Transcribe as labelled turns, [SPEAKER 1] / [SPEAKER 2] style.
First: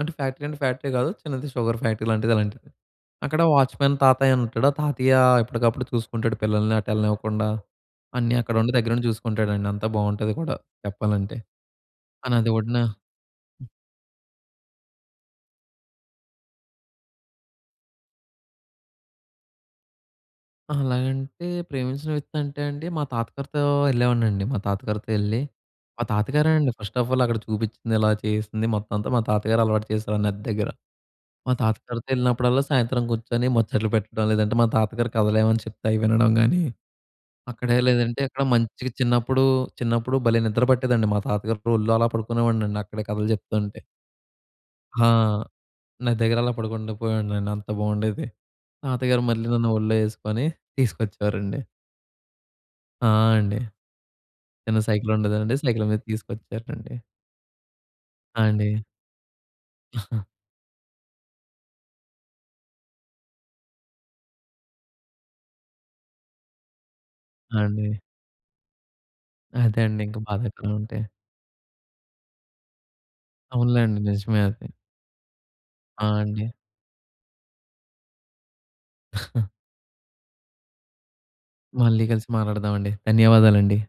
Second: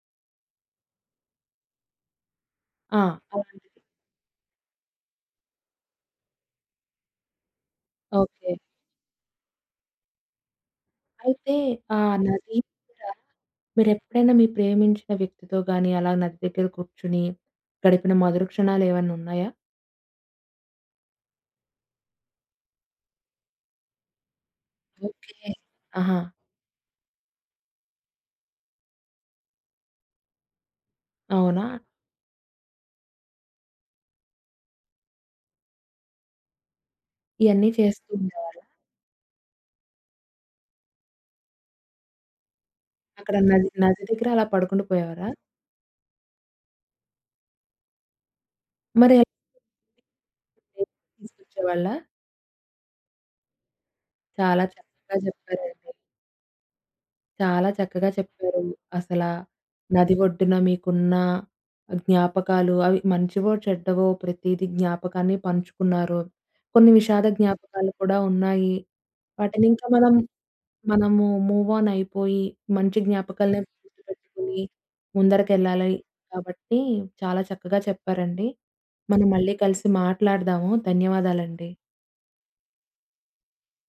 [SPEAKER 1] అంటే ఫ్యాక్టరీ అంటే, ఫ్యాక్టరీ గాదు. చిన్నది షుగర్ ఫ్యాక్టరీ లాంటిది, అలాంటిది.
[SPEAKER 2] ఆ!
[SPEAKER 1] అక్కడ
[SPEAKER 2] అవునండి.
[SPEAKER 1] వాచ్‌మెన్ తాతయ్యనుంటాడు. ఆ తాతయ్య ఎప్పటికప్పుడు చూసుకుంటాడు పిల్లల్ని అటేళ్ళనివ్వకుండా. అన్నీ
[SPEAKER 2] ఓకె.
[SPEAKER 1] అక్కడుండి దగ్గరుండి జూసుకుంటాడండి, అంతా బాగుంటది కూడా, చెప్పాలంటే.
[SPEAKER 2] అయితే ఆ
[SPEAKER 1] ఆ నది
[SPEAKER 2] నది
[SPEAKER 1] వొడ్డున
[SPEAKER 2] తీరాన మీరెప్పుడైనా మీ ప్రేమించిన వ్యక్తితో గాని, అలా నది దగ్గర కూర్చొని గడిపిన మధుర క్షణాలేమన్నా ఉన్నాయా?
[SPEAKER 1] అహా! అలాగంటే ప్రేమించిన వ్యక్తంటే అండి, మా తాతగారితో యెళ్ళేవాడినండి మా తాతగారితో యెళ్లి,
[SPEAKER 2] ఓకె.
[SPEAKER 1] మా
[SPEAKER 2] ఆహా!
[SPEAKER 1] తాతగారేనండి ఫస్ట్ ఆఫ్ ఆల్ అక్కడ చూపిచ్చింది ఇలా చేయిస్తంది మొత్తమంతా మా తాతగారలవాటు చేసారు, నది దగ్గర. మా
[SPEAKER 2] అవునా?
[SPEAKER 1] తాత గారితో యెళ్ళినప్పుడల్లా సాయంత్రం గూర్చొని ముచ్చట్లు బెట్టడం. లేదంటే మా తాతగారి కథలేమైనా చెప్తే అయి వినడం గానీ,
[SPEAKER 2] ఇయన్నీ
[SPEAKER 1] అక్కడే
[SPEAKER 2] చేస్తూ
[SPEAKER 1] లేదంటే అక్కడ
[SPEAKER 2] ఉండేవారు.
[SPEAKER 1] మంచిగా చిన్నప్పుడు, చిన్నప్పుడు భలే నిద్ర బట్టేదండి మా తాతగారి ఒళ్ళో అలా పడుకునేవాడినండి, అక్కడే కథలు
[SPEAKER 2] అక్కడ నది
[SPEAKER 1] జెప్తుంటే.
[SPEAKER 2] నది దగ్గర అలా పడుకుండి
[SPEAKER 1] ఆ!
[SPEAKER 2] పోయేవారా?
[SPEAKER 1] నది దెగ్గరలా పడుకుండా పోయేవాడ్నండి. అంత బాగుండేది.
[SPEAKER 2] మరె
[SPEAKER 1] తాతగారు మళ్ళీ నన్ను ఒళ్ళో ఎసుకొని
[SPEAKER 2] లేపి
[SPEAKER 1] తీసుకొచ్చేవారండి.
[SPEAKER 2] తీసుకొచ్చేవాళ్ళా?
[SPEAKER 1] ఆ! అండి.
[SPEAKER 2] చాలా
[SPEAKER 1] చిన్న సైకిల్
[SPEAKER 2] చక్కగా
[SPEAKER 1] ఉండెదండి. సైకిల్
[SPEAKER 2] చెప్పారండి.
[SPEAKER 1] మీద తీసుకొచ్చేవారండి.
[SPEAKER 2] చాలా చక్కగా
[SPEAKER 1] ఆ!
[SPEAKER 2] చెప్పారండి.
[SPEAKER 1] అండి.
[SPEAKER 2] అసలా, నది ఒడ్డున మీకున్న జ్ఞాపకాలు అవి మంచివో, చెడ్డవో ప్రతీదీ జ్ఞాపకాన్ని పంచుకున్నారు. కొన్ని విషాద
[SPEAKER 1] ఆ!
[SPEAKER 2] జ్ఞాపకాలు
[SPEAKER 1] అండి.
[SPEAKER 2] కూడా ఉన్నాయి.
[SPEAKER 1] అదే
[SPEAKER 2] వాటినింకా
[SPEAKER 1] అండి,
[SPEAKER 2] మనం,
[SPEAKER 1] ఇంకా బాధకరమంటే.
[SPEAKER 2] మనము మూవ్ ఆన్ అయిపోయి, మంచి జ్ఞాపకాలనే
[SPEAKER 1] అవునులెండి. నిజమే
[SPEAKER 2] గుర్తుపెట్టుకొని
[SPEAKER 1] అది.
[SPEAKER 2] ముందరకెళ్ళాలని,
[SPEAKER 1] ఆ! అండి.
[SPEAKER 2] కాబట్టి చాలా చక్కగా చెప్పారండి. మనం మళ్ళీ కలిసి మాట్లాడదాము. ధన్యవాదాలండి.
[SPEAKER 1] మళ్ళీ కలిసి మాట్లాడదాం అండి. ధన్యవాదాలండి.